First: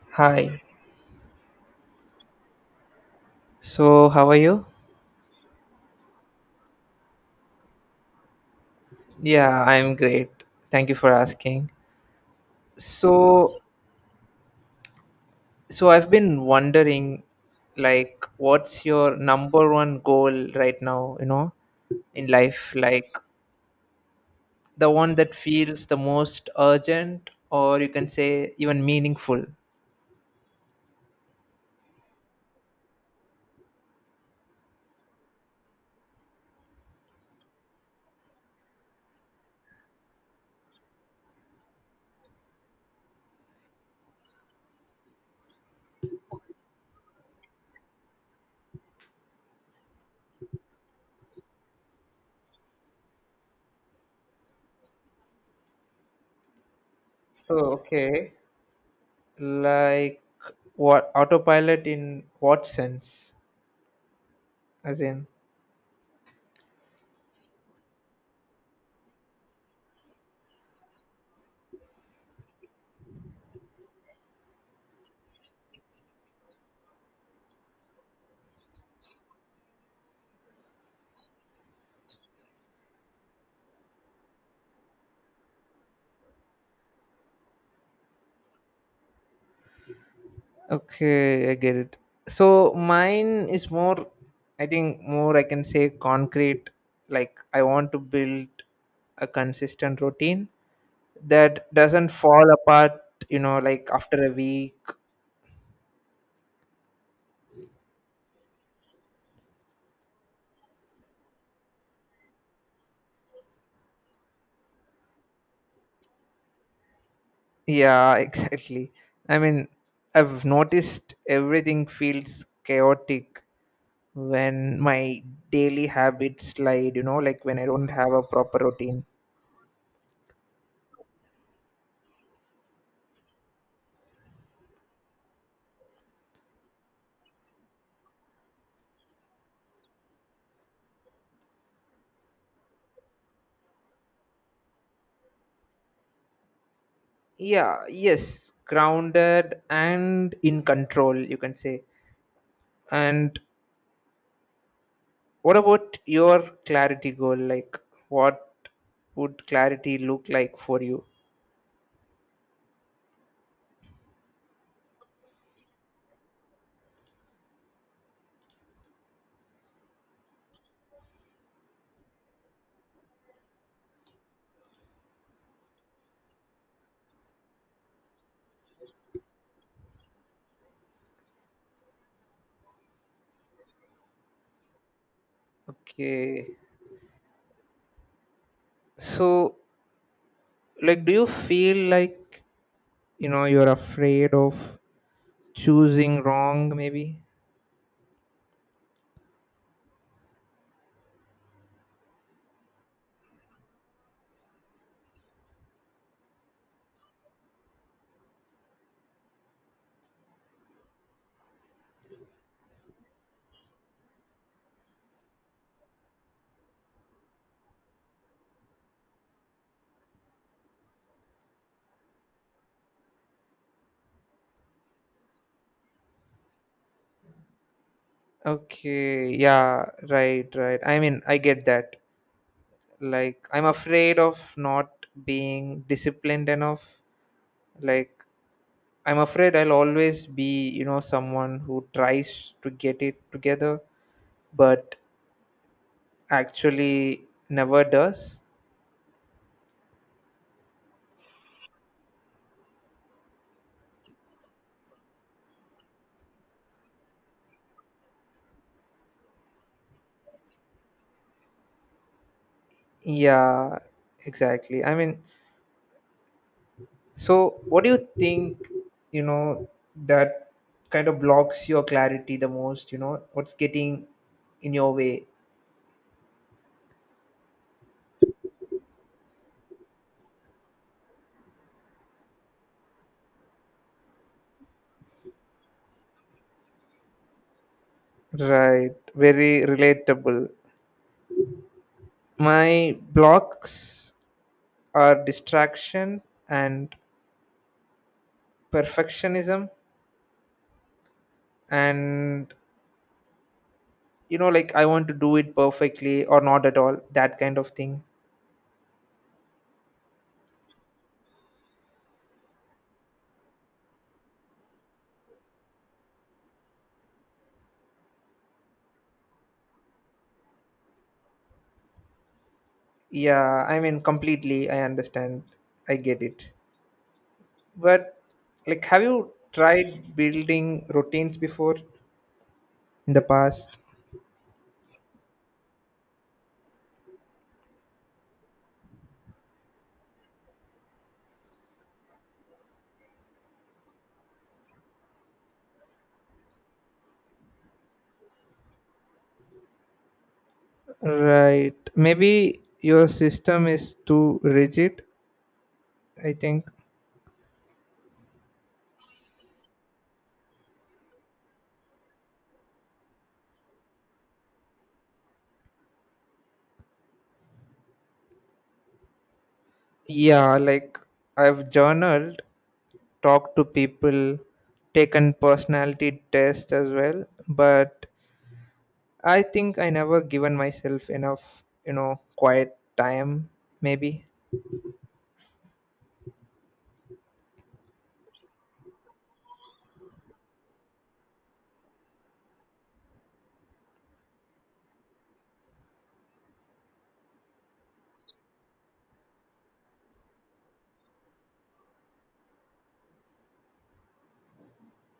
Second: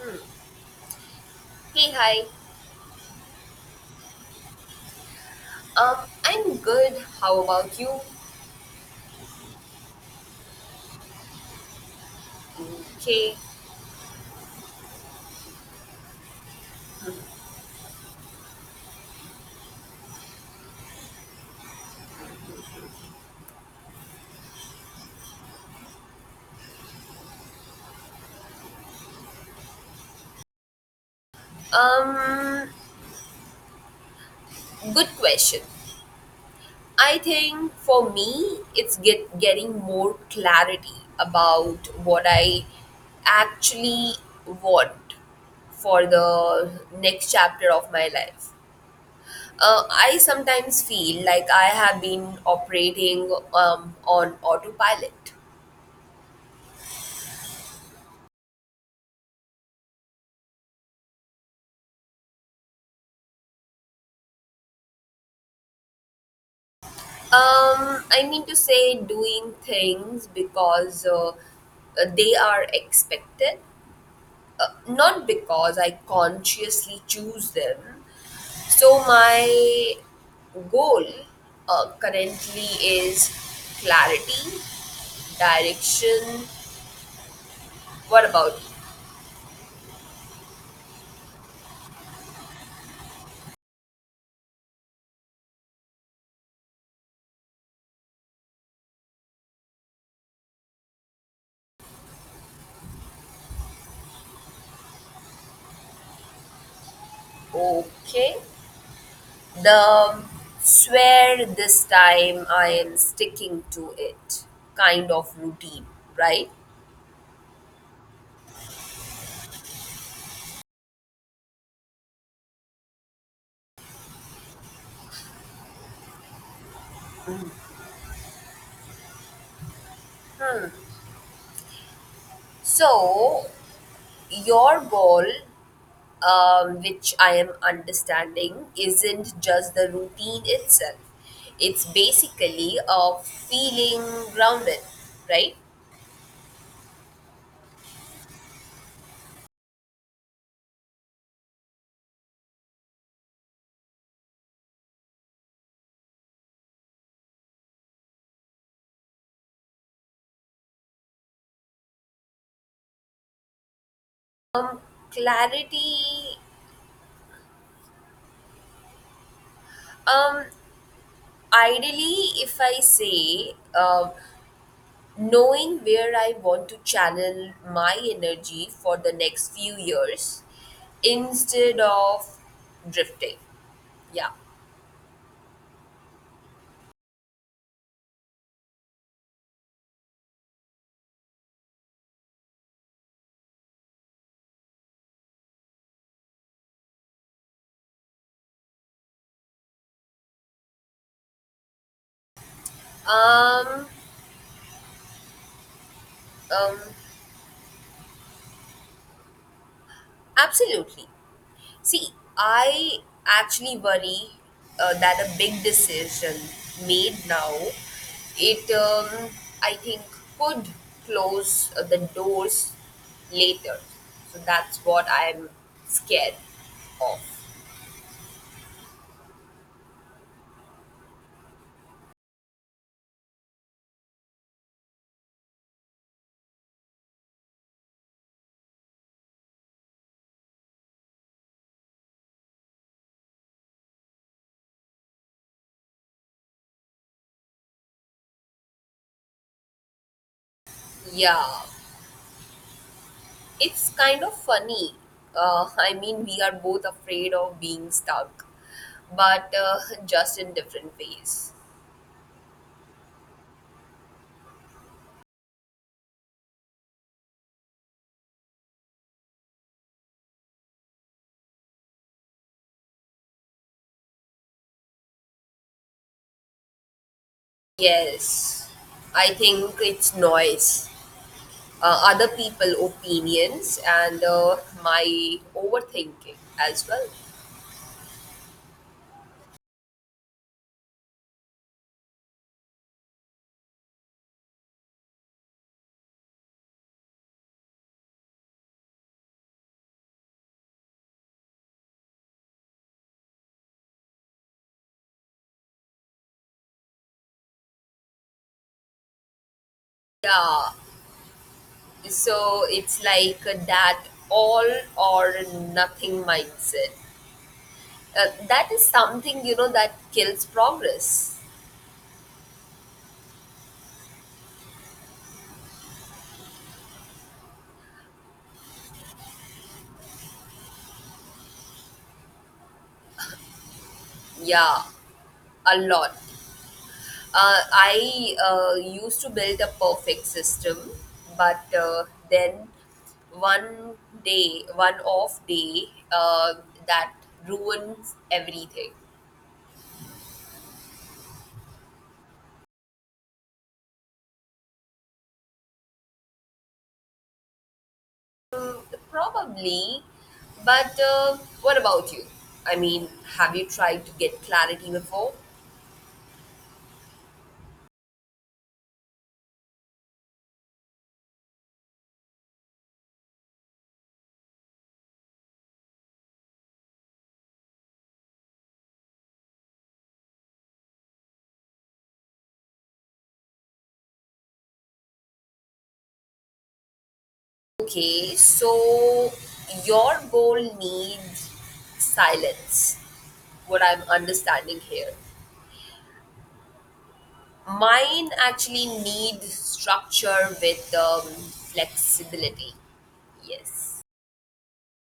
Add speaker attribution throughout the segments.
Speaker 1: Hmm.
Speaker 2: Hi.
Speaker 1: Hey, hi.
Speaker 2: So, how are you?
Speaker 1: Um, I'm good. How about you?
Speaker 2: Yeah, I'm great. Thank you for asking.
Speaker 1: Okay.
Speaker 2: So, so, I've been wondering like what's your number one goal right now, you know, in life, like the one that feels the most urgent or you can say even meaningful.
Speaker 1: Um, Good question. I think for me, it's getting more clarity about what I actually want for the next chapter of my life. I sometimes feel like I have been operating on autopilot.
Speaker 2: Oh, okay. Like what autopilot in what sense? As in
Speaker 1: I mean to say doing things because they are expected, not because I consciously choose them. So, my goal currently is clarity, direction. What about
Speaker 2: Okay, I get it. So mine is more, I think, more I can say concrete. Like I want to build a consistent routine that doesn't fall apart, you know, like after a week.
Speaker 1: you? Okay. The um, swear this time I am sticking to it kind of routine, right?
Speaker 2: Yeah, exactly. I mean, I've noticed everything feels chaotic when my daily habits slide, you know, like when I don't have a proper routine.
Speaker 1: Hmm. So, your goal, which I am understanding, isn't just the routine itself. It's basically a feeling grounded, right?
Speaker 2: Yeah, yes, grounded and in control, you can say. And what about your clarity goal? Like, what would clarity look like for you?
Speaker 1: Um, Clarity. Um, Ideally, if I say, knowing where I want to channel my energy for the next few years, instead of drifting. Yeah.
Speaker 2: Okay. So, like, do you feel like, you know, you're afraid of choosing wrong, maybe?
Speaker 1: Um. Um. Absolutely. See, I actually worry that a big decision made now, it I think could close the doors later. So that's what I'm scared of.
Speaker 2: Okay. Yeah. Right. Right. I mean, I get that. Like, I'm afraid of not being disciplined enough. Like, I'm afraid I'll always be, you know, someone who tries to get it together but actually never does.
Speaker 1: Yeah, it's kind of funny. I mean, we are both afraid of being stuck, but just in different ways.
Speaker 2: Yeah, exactly. I mean, so what do you think, you know, that kind of blocks your clarity the most? You know, what's getting in your way?
Speaker 1: Yes, I think it's noise. Other people opinions and my overthinking as well.
Speaker 2: Right, very relatable. My blocks are distraction and perfectionism, and, you know, like I want to do it perfectly or not at all, that kind of thing.
Speaker 1: Yeah, so it's like that all or nothing mindset that is something that kills progress.
Speaker 2: Yeah, I mean, completely. I understand. I get it. But, like, have you tried building routines before in the past?
Speaker 1: Yeah, a lot. I used to build a perfect system, but then one one off day uh, that ruins everything.
Speaker 2: Right. Maybe your system is too rigid, I think.
Speaker 1: Probably, but what about you? I mean, have you tried to get clarity before?
Speaker 2: Yeah, like, I've journaled, talked to people, taken personality tests as well, but I think I never given myself enough, you know, quiet time, maybe.
Speaker 1: Okay, so your goal needs silence, what I'm understanding here. Mine actually needs structure with flexibility. Yes.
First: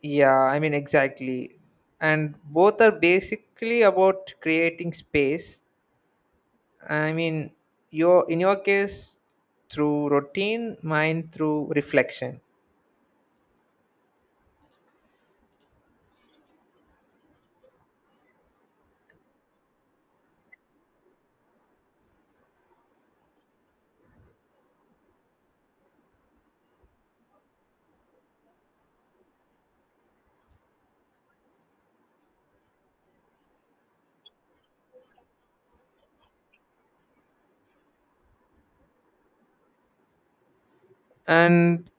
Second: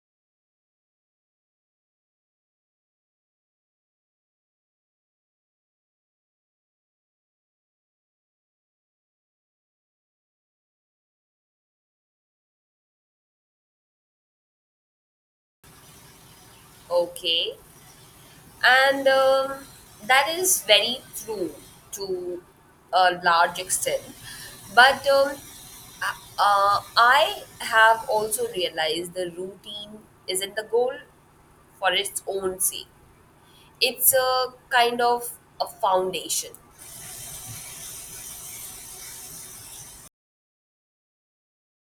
Speaker 2: Yeah, I mean, exactly. And both are basically about creating space. I mean, your in your case through routine, mine through reflection.
Speaker 1: Okay. And that is very true to a large extent. But uh, I have also realized the routine isn't the goal for its own sake, it's a kind of a foundation.
Speaker 2: And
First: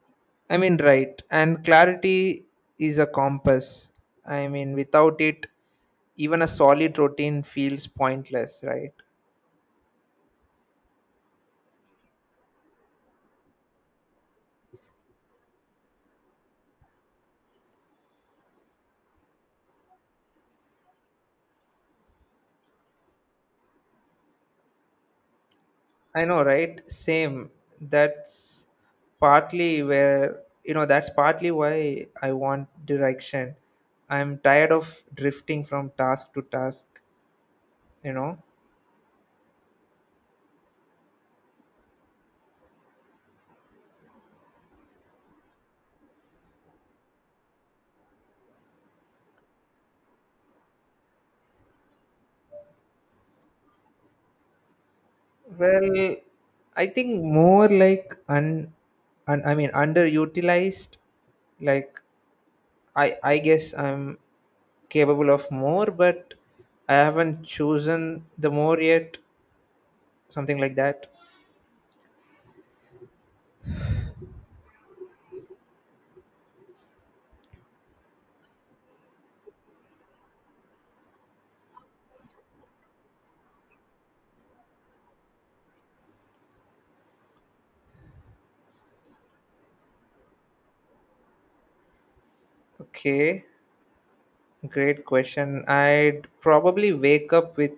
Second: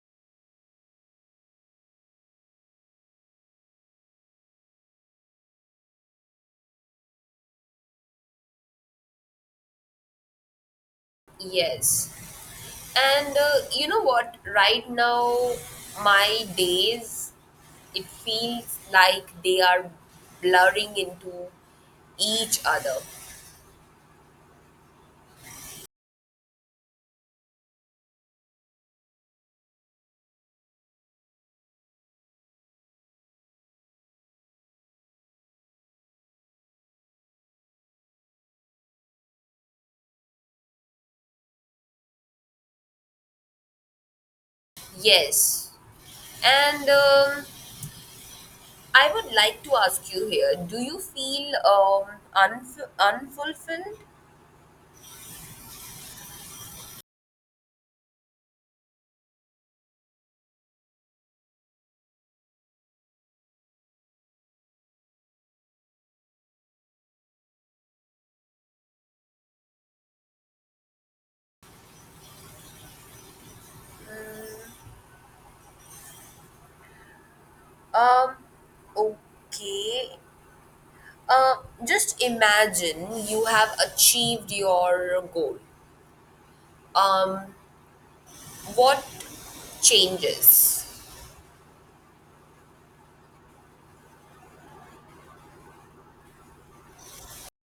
Speaker 2: I mean, right. And clarity is a compass. I mean, without it, even a solid routine feels pointless, right?
Speaker 1: Yes. And you know what? Right now, my days, it feels like they are blurring into each other.
Speaker 2: I know, right? Same. That's partly where, you know, that's partly why I want direction. I'm tired of drifting from task to task, you know.
Speaker 1: Yes. And I would like to ask you here, do you feel unfulfilled?
Speaker 2: Well, I think more like un, un I mean underutilized. Like I guess I'm capable of more, but I haven't chosen the more yet, something like that.
Speaker 1: Um, okay. Uh, just imagine you have achieved your goal. Um, what changes?
Speaker 2: Okay. Great question. I'd probably wake up with,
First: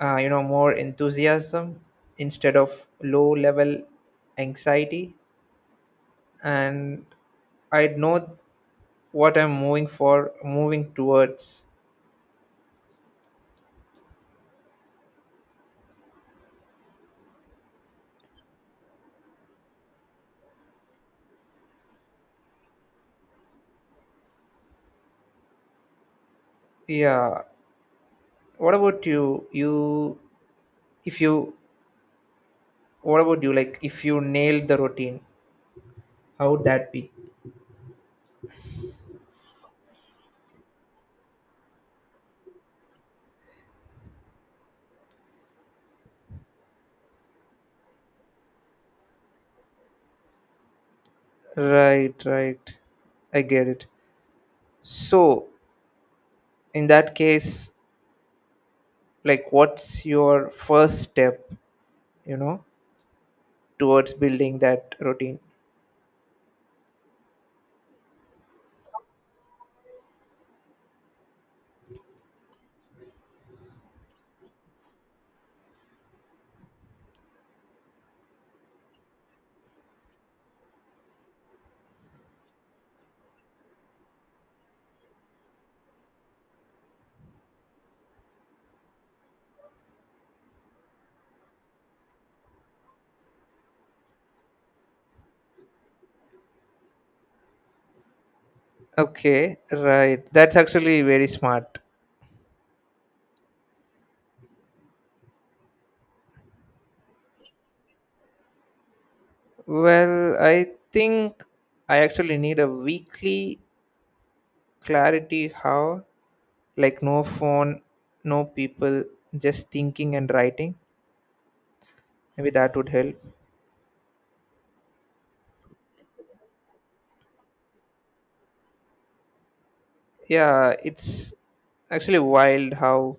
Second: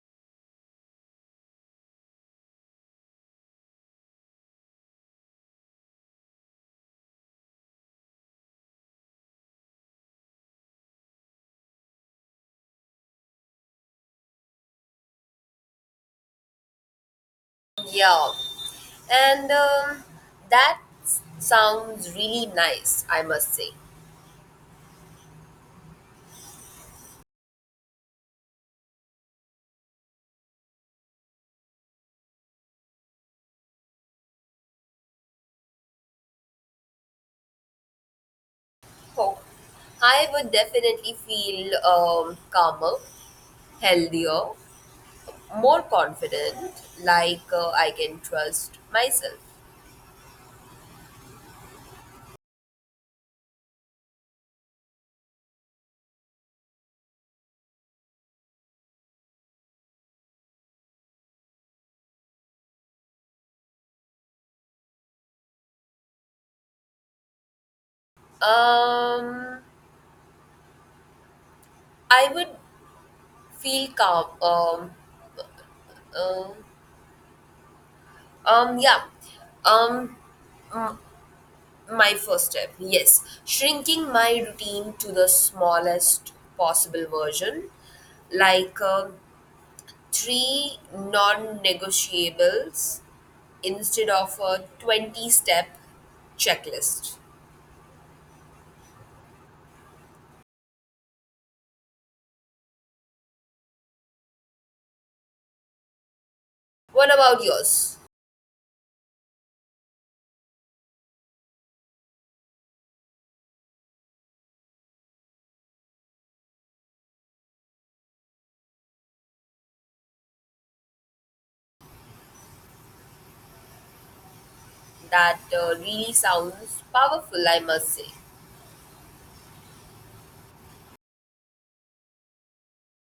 Speaker 2: you know, more enthusiasm instead of low level anxiety, and I'd know what I'm moving for, moving towards.
Speaker 1: Yeah. And that sounds really nice, I must say.
Speaker 2: Yeah. What about you? You, if you, what about you? Like, if you nailed the routine, how would that be?
Speaker 1: Oh, I would definitely feel calmer, healthier, more confident, like I can trust myself.
Speaker 2: Right, right. I get it. So, in that case, like, what's your first step? You know, towards building that routine.
Speaker 1: Um, I would feel calm. Um, yeah. Um, my first step, yes, shrinking my routine to the smallest possible version, like three non-negotiables instead of a 20 step checklist.
Speaker 2: Okay, right. That's actually very smart.
Speaker 1: What about yours?
Speaker 2: Well, I think I actually need a weekly clarity how, like no phone, no people, just thinking and writing. Maybe that would help.
Speaker 1: That really sounds powerful, I must say.
Speaker 2: Yeah, it's actually wild how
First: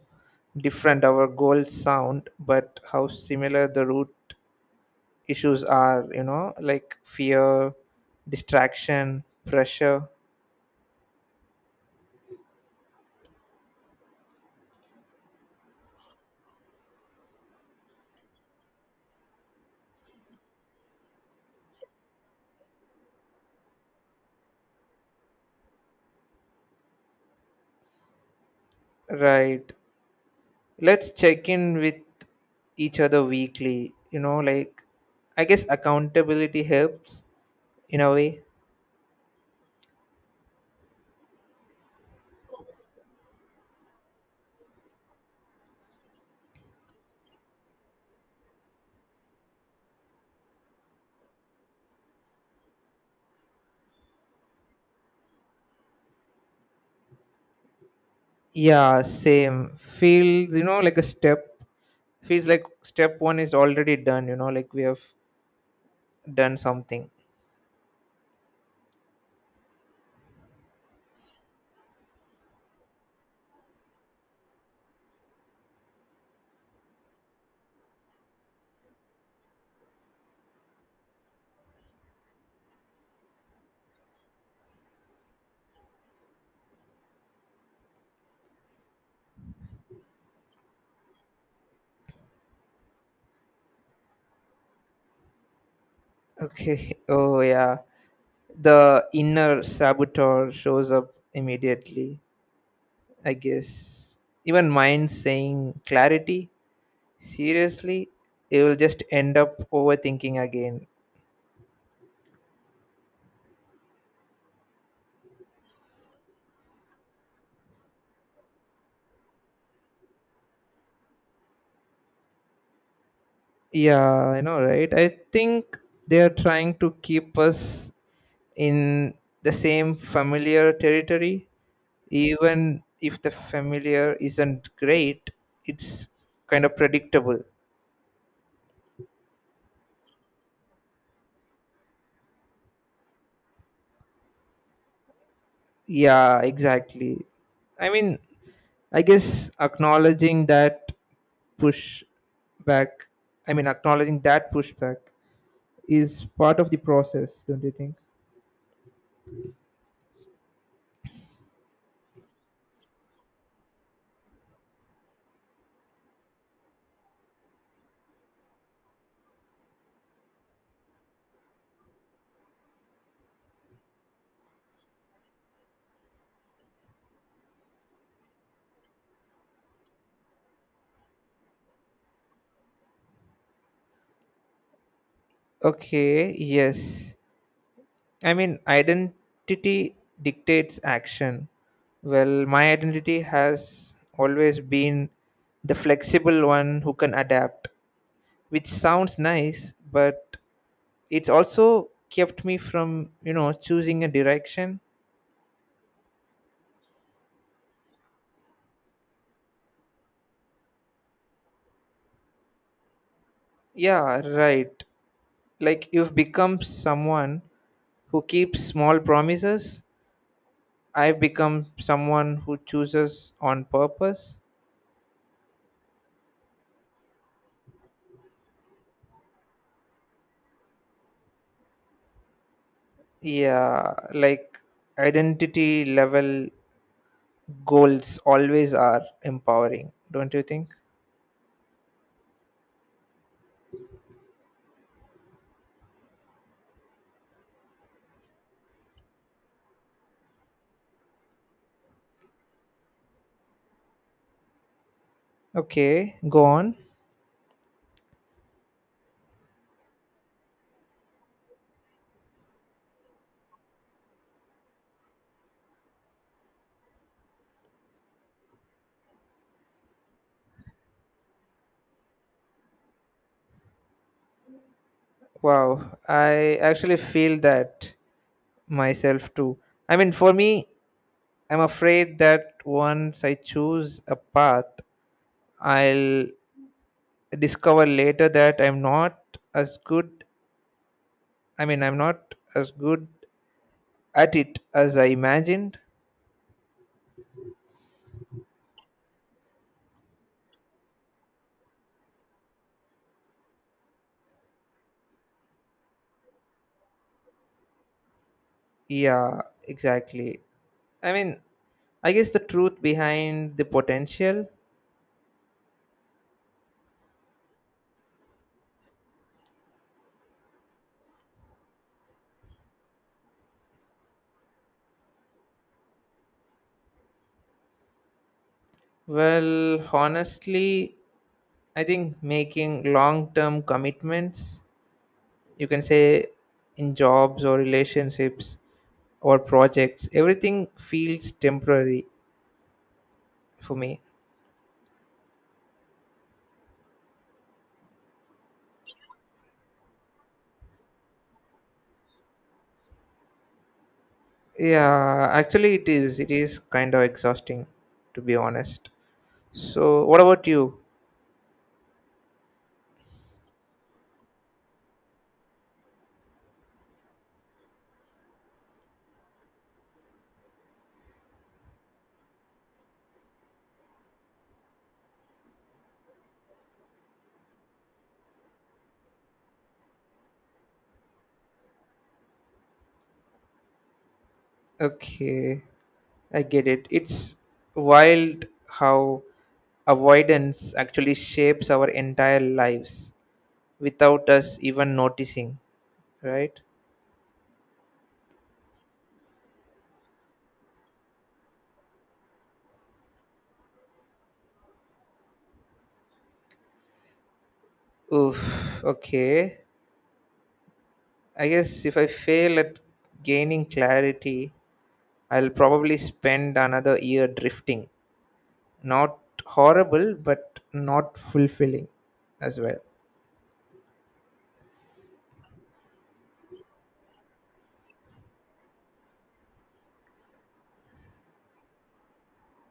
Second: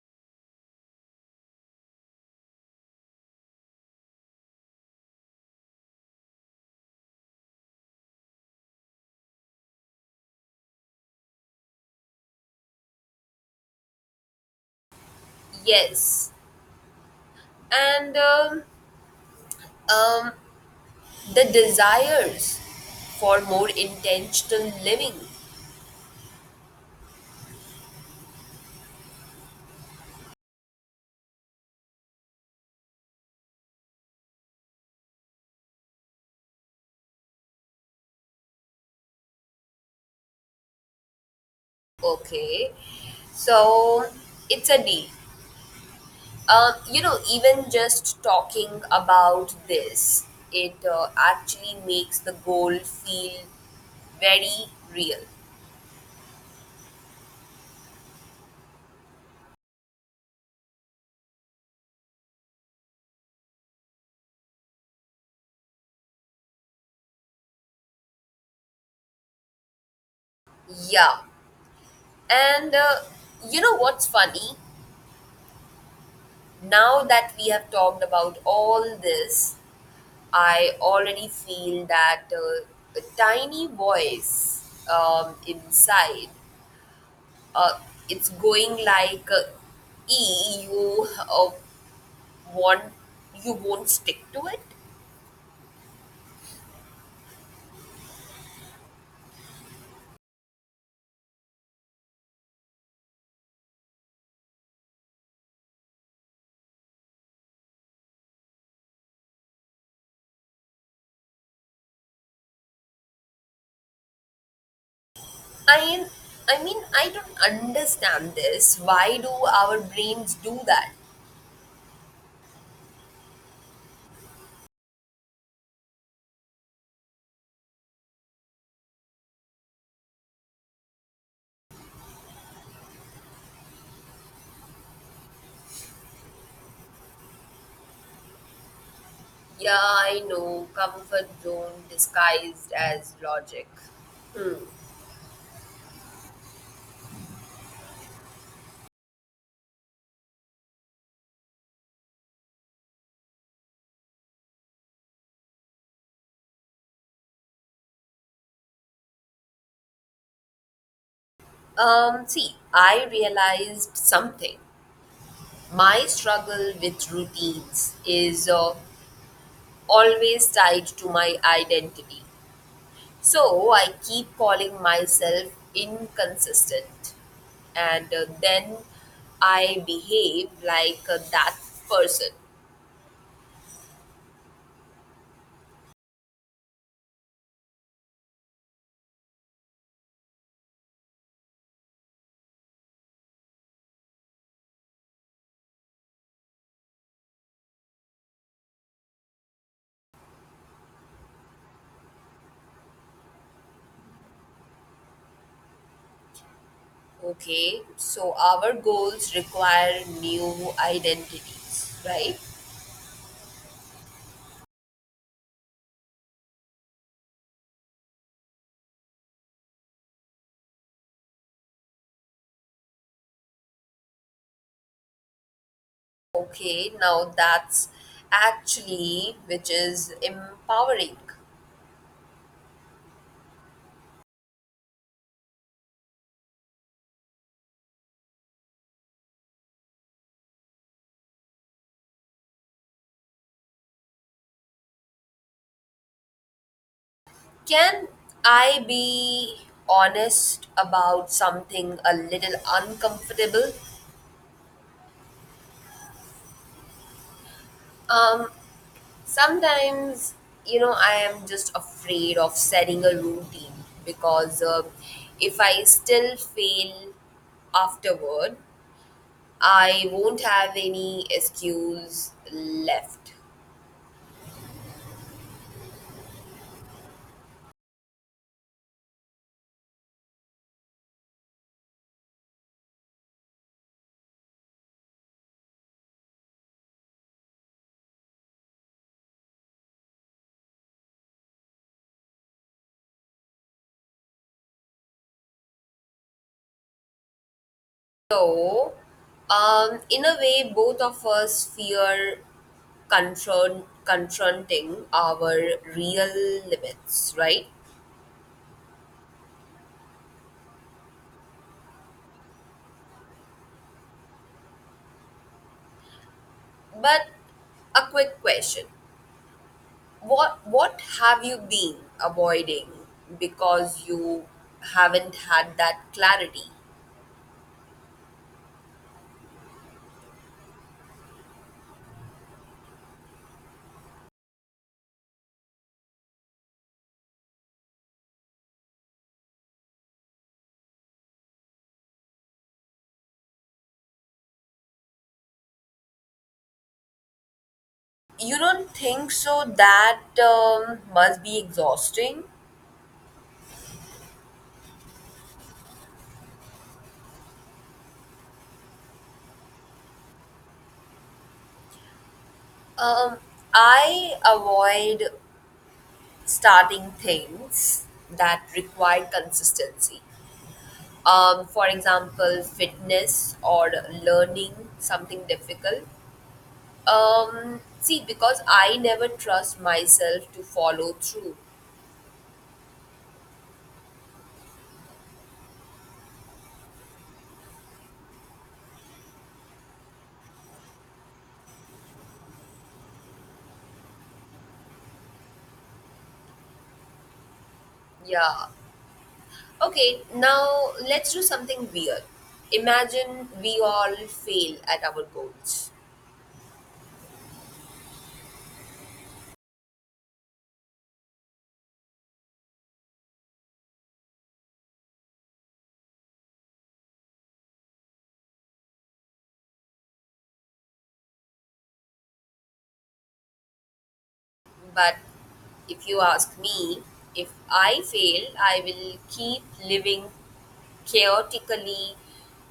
Speaker 2: different our goals sound, but how similar the root issues are, you know, like fear, distraction, pressure.
Speaker 1: Yes. And um, the desires for more intentional living.
Speaker 2: Right. Let's check in with each other weekly, you know, like I guess accountability helps in a way.
Speaker 1: Okay. So it's a deal. You know, even just talking about this, it actually makes the goal feel very real.
Speaker 2: Yeah, same feels, you know, like a step feels like step one is already done, you know, like we have done something.
Speaker 1: Yeah. And you know what's funny? Now that we have talked about all this, I already feel that a tiny voice inside, uh, it's going like, "E, want, you won't stick to it."
Speaker 2: Okay, oh yeah, the inner saboteur shows up immediately, I guess. Even mind saying clarity seriously, it will just end up overthinking again.
Speaker 1: I, I mean, I don't understand this. Why do our brains do that?
Speaker 2: Yeah, I know, right? I think they are trying to keep us in the same familiar territory, even if the familiar isn't great, it's kind of predictable.
Speaker 1: Yeah, I know, comfort zone disguised as logic.
Speaker 2: Yeah, exactly. I mean, I guess acknowledging that push back, I mean, acknowledging that pushback is part of the process, don't you think?
Speaker 1: See, I realized something. My struggle with routines is always tied to my identity. So I keep calling myself inconsistent. And then I behave like that person.
Speaker 2: Okay, yes. I mean, identity dictates action. Well, my identity has always been the flexible one who can adapt, which sounds nice, but it's also kept me from, you know, choosing a direction.
Speaker 1: Okay, so our goals require new identities, right?
Speaker 2: Yeah, right. Like you've become someone who keeps small promises. I've become someone who chooses on purpose.
Speaker 1: Okay, now that's actually which is empowering.
Speaker 2: Yeah, like identity level goals always are empowering, don't you think?
Speaker 1: Can I be honest about something a little uncomfortable?
Speaker 2: Okay, go on.
Speaker 1: Um, Sometimes, I am just afraid of setting a routine because if I still fail afterward, I won't have any excuse left.
Speaker 2: Wow, I actually feel that myself too. I mean, for me, I'm afraid that once I choose a path, I'll discover later that I'm not as good. I mean, I'm not as good at it as I imagined.
Speaker 1: So, in a way, both of us fear confronting our real limits, right?
Speaker 2: Yeah, exactly. I mean, I guess the truth behind the potential.
Speaker 1: But a quick question: What have you been avoiding because you haven't had that clarity?
Speaker 2: Well, honestly, I think making long term commitments, you can say in jobs or relationships or projects, everything feels temporary for me.
Speaker 1: You don't think so? That must be exhausting.
Speaker 2: Yeah, actually, it is. It is kind of exhausting, to be honest. So, what about you?
Speaker 1: Um, I avoid starting things that require consistency. For example, fitness or learning something difficult. See, because I never trust myself to follow through.
Speaker 2: Okay, I get it. It's wild how avoidance actually shapes our entire lives without us even noticing, right?
Speaker 1: Yeah. Okay, now let's do something weird. Imagine we all fail at our goals.
Speaker 2: Oof, okay. I guess if I fail at gaining clarity, I'll probably spend another year drifting. Not horrible, but not fulfilling as well.
Speaker 1: But if you ask me, if I fail, I will keep living chaotically,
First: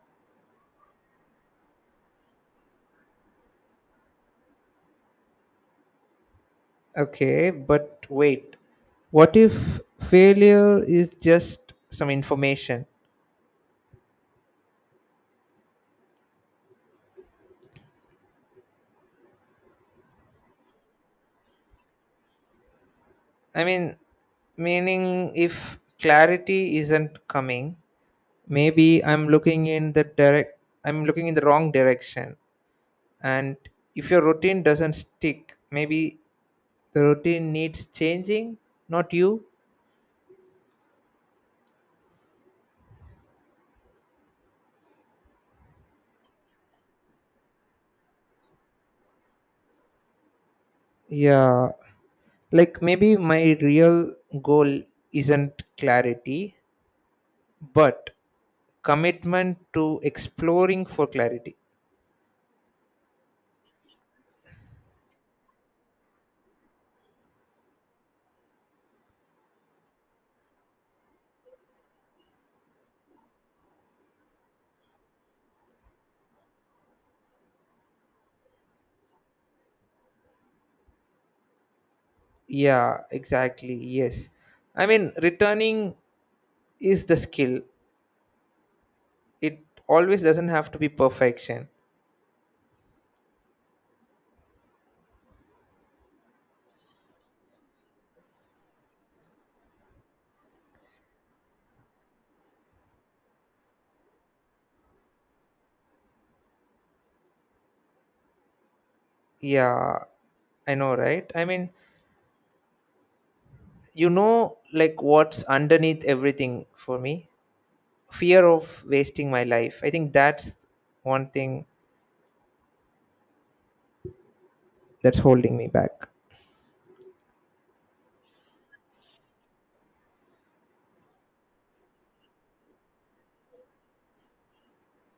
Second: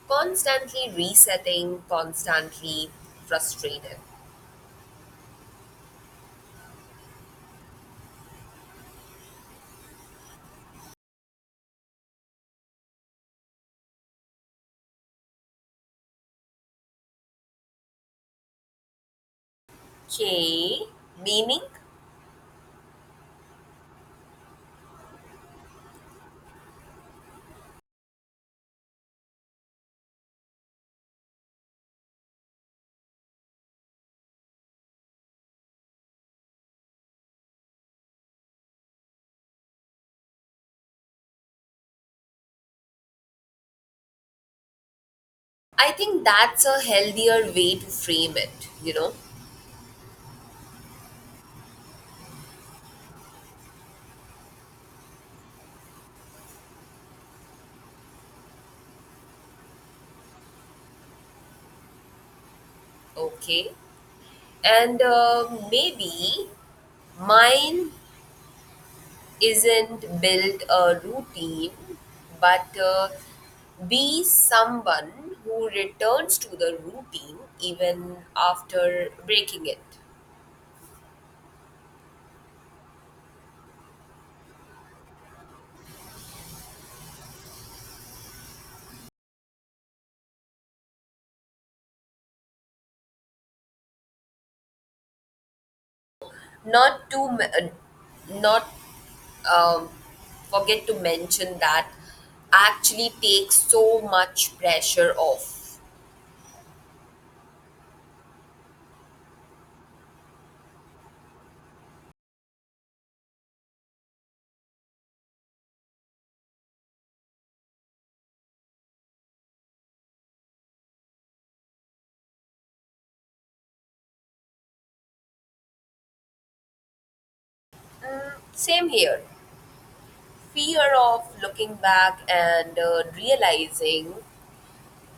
Speaker 1: constantly resetting, constantly frustrated.
Speaker 2: Okay, but wait. What if failure is just some information?
Speaker 1: Okay, meaning?
Speaker 2: I mean, meaning if clarity isn't coming, maybe I'm looking in the direct I'm looking in the wrong direction. And if your routine doesn't stick, maybe the routine needs changing, not you.
Speaker 1: I think that's a healthier way to frame it, you know?
Speaker 2: Yeah, like maybe my real goal isn't clarity, but commitment to exploring for clarity.
Speaker 1: Okay. And maybe mine isn't build a routine, but be someone who returns to the routine even after breaking it.
Speaker 2: Yeah, exactly. Yes. I mean, returning is the skill, it always doesn't have to be perfection.
Speaker 1: Not to, m- not um, forget to mention that actually takes so much pressure off.
Speaker 2: Yeah, I know, right? I mean, you know, like what's underneath everything for me fear of wasting my life. I think that's one thing that's holding me back.
Speaker 1: Same here. Fear of looking back and realizing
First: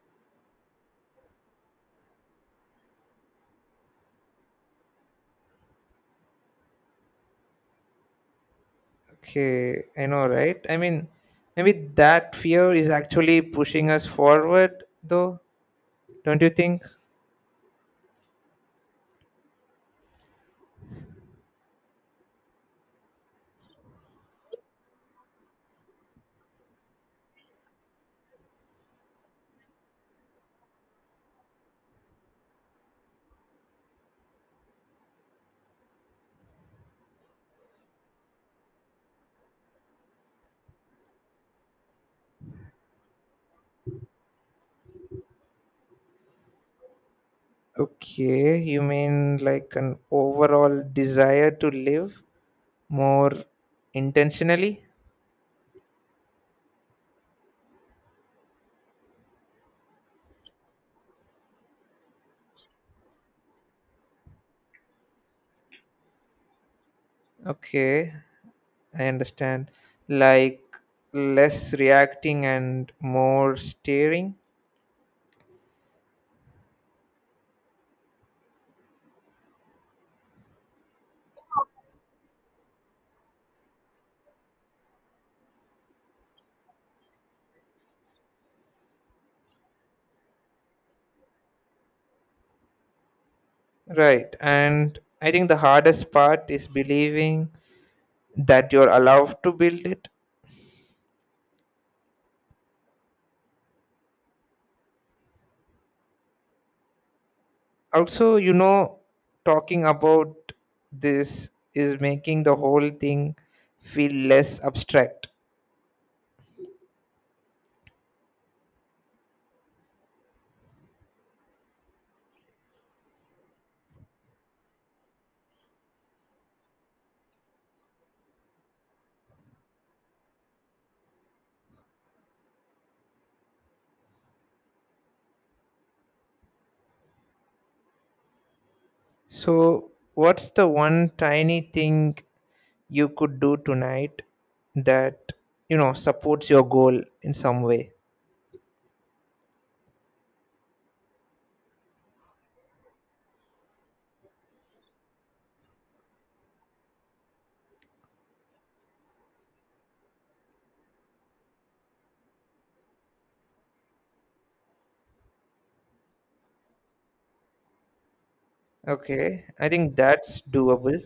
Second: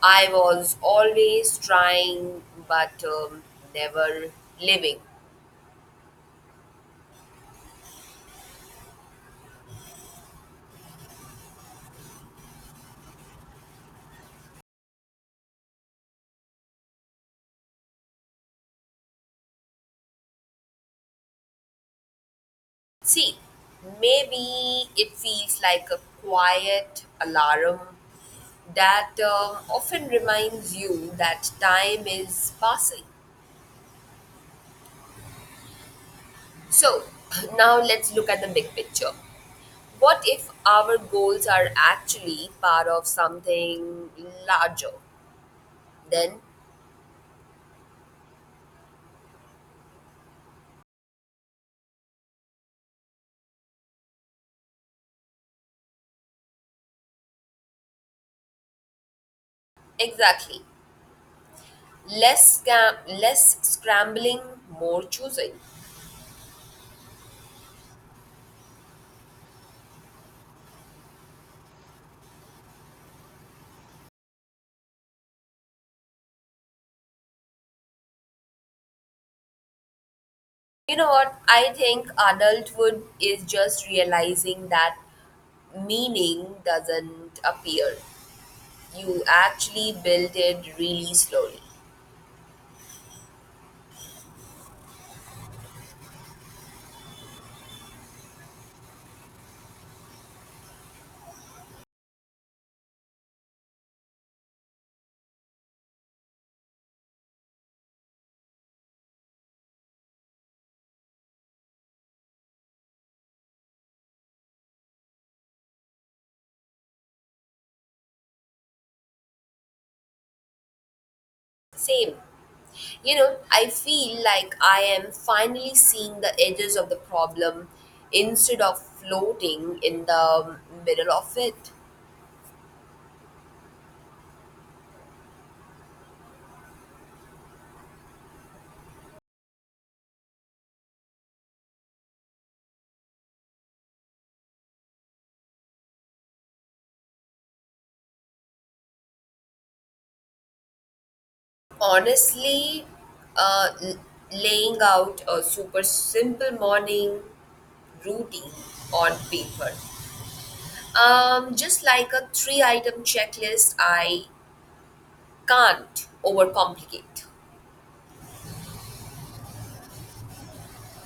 Speaker 1: I was always trying but never living.
Speaker 2: Okay, I know, right? I mean, maybe that fear is actually pushing us forward, though, don't you think?
Speaker 1: See, maybe it feels like a quiet alarm that often reminds you that time is passing. So, now let's look at the big picture. What if our goals are actually part of something larger? Then
Speaker 2: Okay, you mean like an overall desire to live more intentionally?
Speaker 1: Exactly. Less scam, less scrambling, more choosing.
Speaker 2: Okay, I understand. Like less reacting and more steering?
Speaker 1: You know what? I think adulthood is just realizing that meaning doesn't appear. You actually build it really slowly.
Speaker 2: Right, and I think the hardest part is believing that you're allowed to build it also, you know, talking about this is making the whole thing feel less abstract.
Speaker 1: Same. You know, I feel like I am finally seeing the edges of the problem instead of floating in the middle of it.
Speaker 2: So what's the one tiny thing you could do tonight that, you know, supports your goal in some way?
Speaker 1: Honestly, uh, l- laying out a super simple morning routine on paper. Just like a three item checklist, I can't overcomplicate.
Speaker 2: Okay, I think that's doable.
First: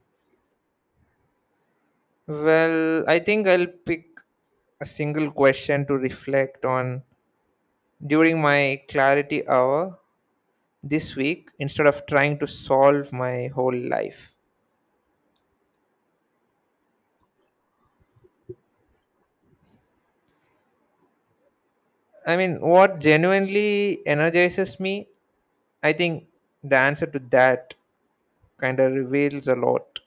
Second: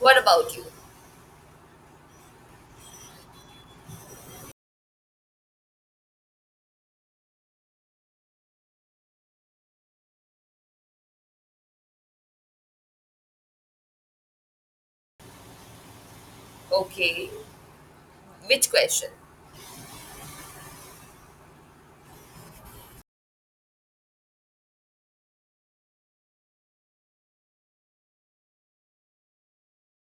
Speaker 1: What about you?
Speaker 2: Well, I think I'll pick a single question to reflect on during my clarity hour this week, instead of trying to solve my whole life.
Speaker 1: Okay, which question?
Speaker 2: I mean, what genuinely energizes me, I think the answer to that kind of reveals a lot.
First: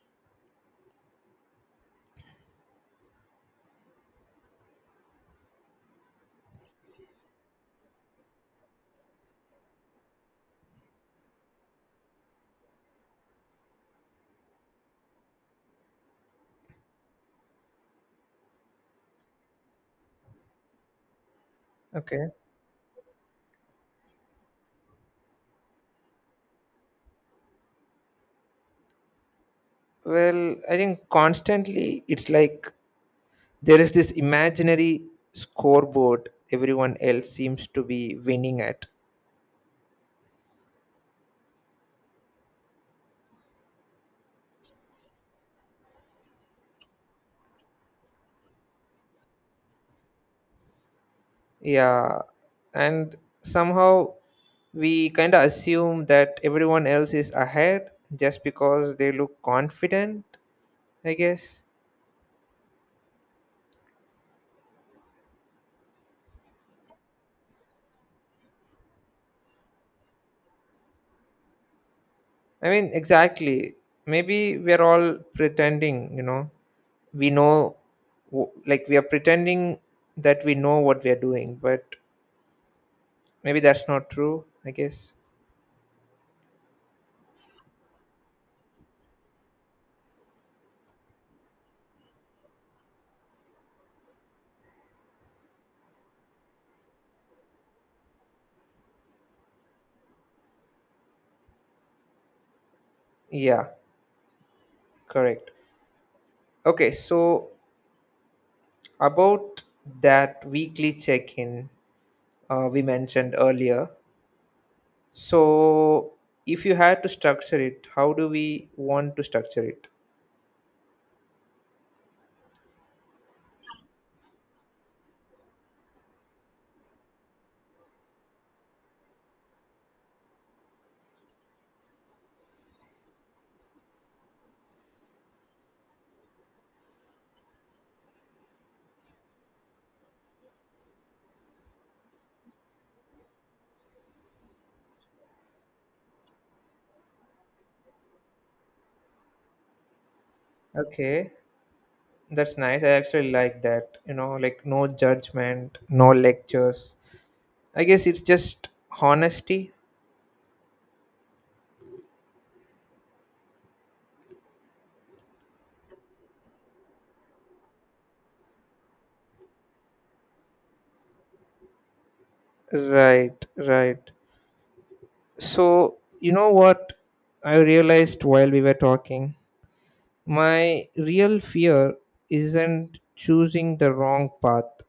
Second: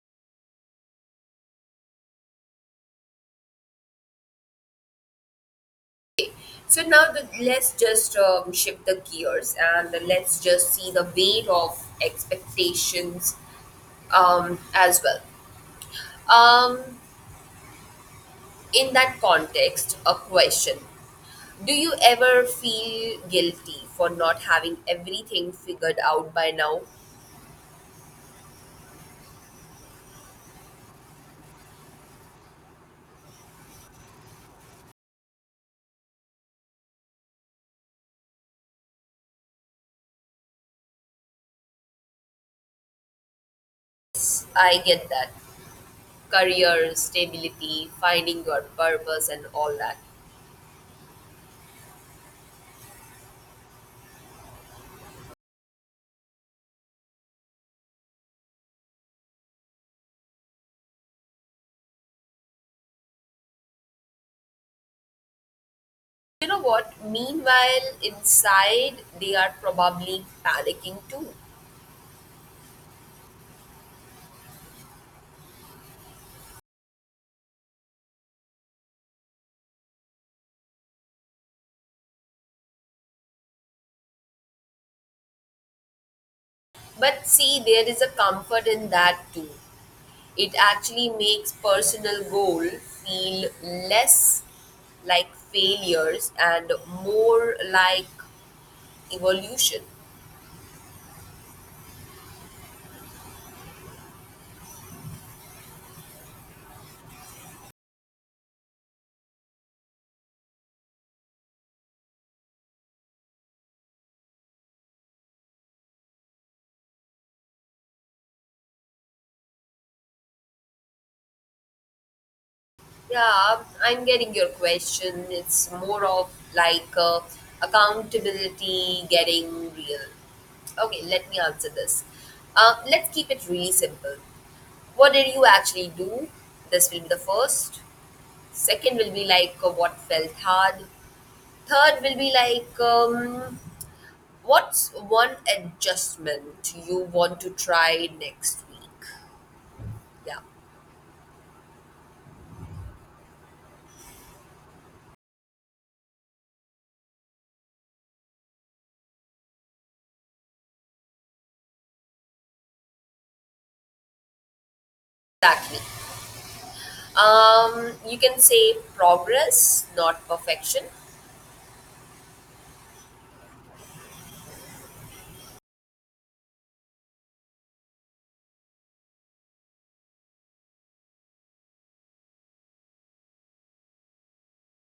Speaker 1: So now let's just shift the gears and let's just see the weight of expectations as well. Um, in that context, a question. Do you
Speaker 2: Okay.
Speaker 1: ever feel guilty for not having everything figured out by now?
Speaker 2: Well, I think constantly it's like there is this imaginary scoreboard everyone else seems to be winning at.
Speaker 1: I get that. Career, stability, finding your purpose, and all that.
Speaker 2: Yeah. And somehow we kind of assume that everyone else is ahead just because they look confident, I guess.
Speaker 1: You know what? Meanwhile, inside, they are probably panicking too.
Speaker 2: I mean, exactly. Maybe we're all pretending, you know, we know, w- like, we are pretending that we know what we are doing, but maybe that's not true, I guess.
Speaker 1: But see, there is a comfort in that too. It actually makes personal goal feel less like failures and more like evolution.
Speaker 2: Yeah, correct. Okay, so about that weekly check in we mentioned earlier. So, if you had to structure it, how do we want to structure it?
Speaker 1: Yeah, I'm getting your question. It's more of like accountability getting real. Okay, let me answer this. Let's keep it really simple. What did you actually do? This will be the first. Second will be like what felt hard. Third will be like what's one adjustment you want to try next week? Yeah,
Speaker 2: Okay, that's nice. I actually like that. You know, like no judgment, no lectures, I guess it's just honesty.
Speaker 1: exactly. You can say progress, not perfection.
Speaker 2: Right, right. So, you know what I realized while we were talking? My real fear isn't choosing the wrong path,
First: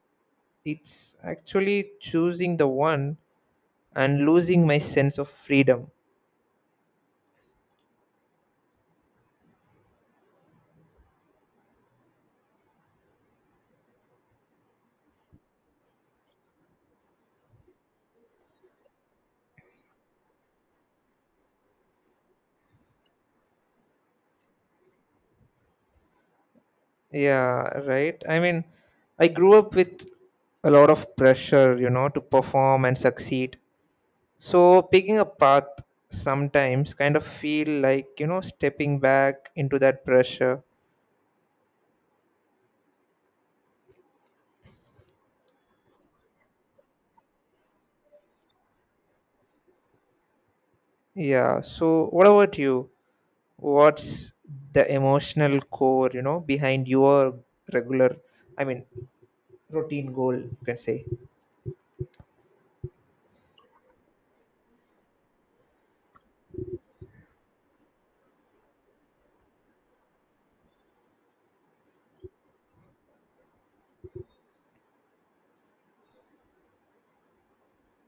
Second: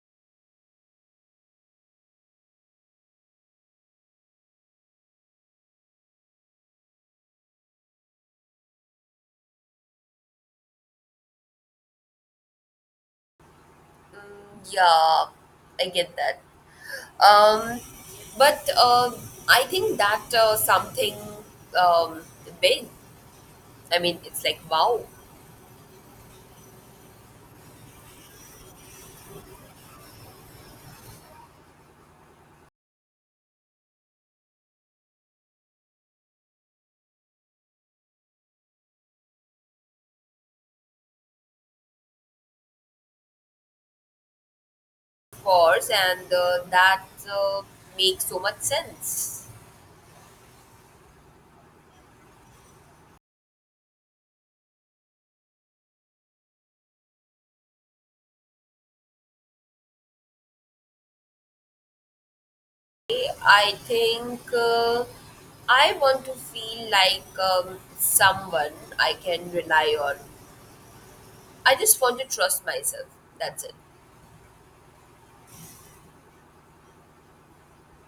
Speaker 2: it's actually choosing the one and losing my sense of freedom.
Speaker 1: Yeah, I get that. Um, but I think that something um, big. I mean, it's like wow,
Speaker 2: Yeah, right. I mean, I grew up with a lot of pressure, you know, to perform and succeed. So picking a path sometimes kind of feel like, you know, stepping back into that pressure.
Speaker 1: of course, and that uh, makes so much sense.
Speaker 2: Yeah. So what about you? What's the emotional core, you know, behind your regular, I mean, routine goal, you can say?
Speaker 1: I think I want to feel like someone I can rely on. I just want to trust myself. That's it.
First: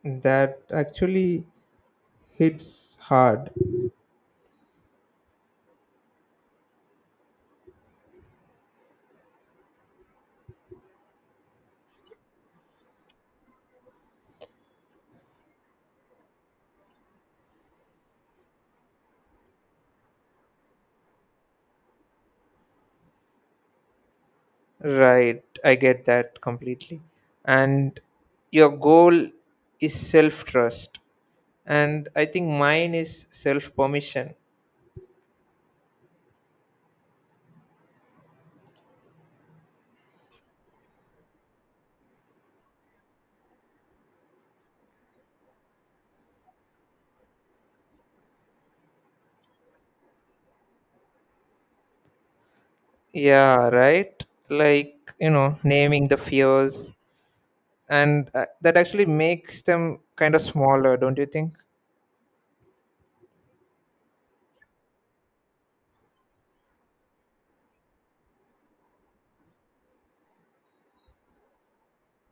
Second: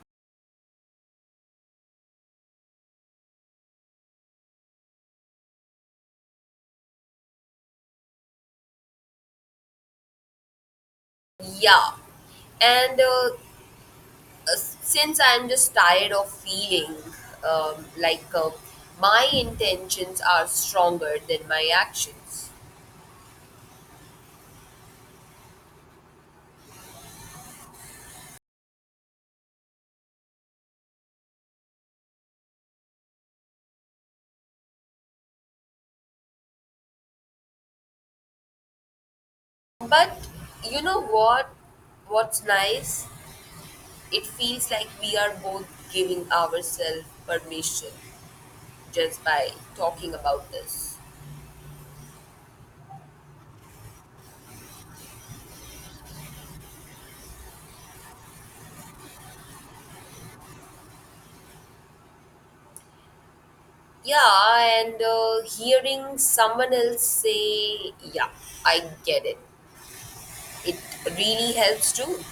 Speaker 2: That actually hits hard.
Speaker 1: Yeah. And uh, since I'm just tired of feeling like my intentions are stronger than my actions.
Speaker 2: Right. I get that completely. And your goal is self trust. And I think mine is self permission.
Speaker 1: But you know what? What's nice? It feels like we are both giving ourselves permission just by talking about this.
Speaker 2: Yeah, right. Like, you know, naming the fears and that actually makes them kind of smaller, don't you think?
Speaker 1: Yeah, and hearing someone else say, "Yeah, I get it," it really helps too.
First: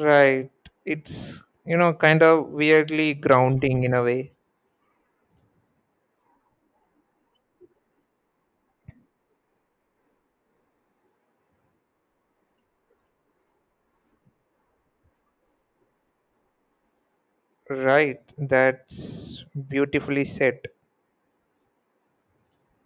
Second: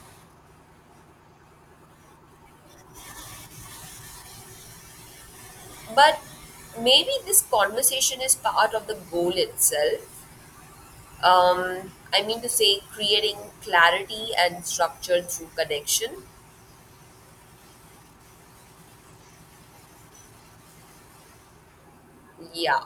Speaker 2: Right. It's, you know, kind of weirdly grounding in a way.
Speaker 1: But maybe this conversation is part of the goal itself. I mean to say, creating clarity and structure through connection.
Speaker 2: Right. That's beautifully said.
Speaker 1: Yeah.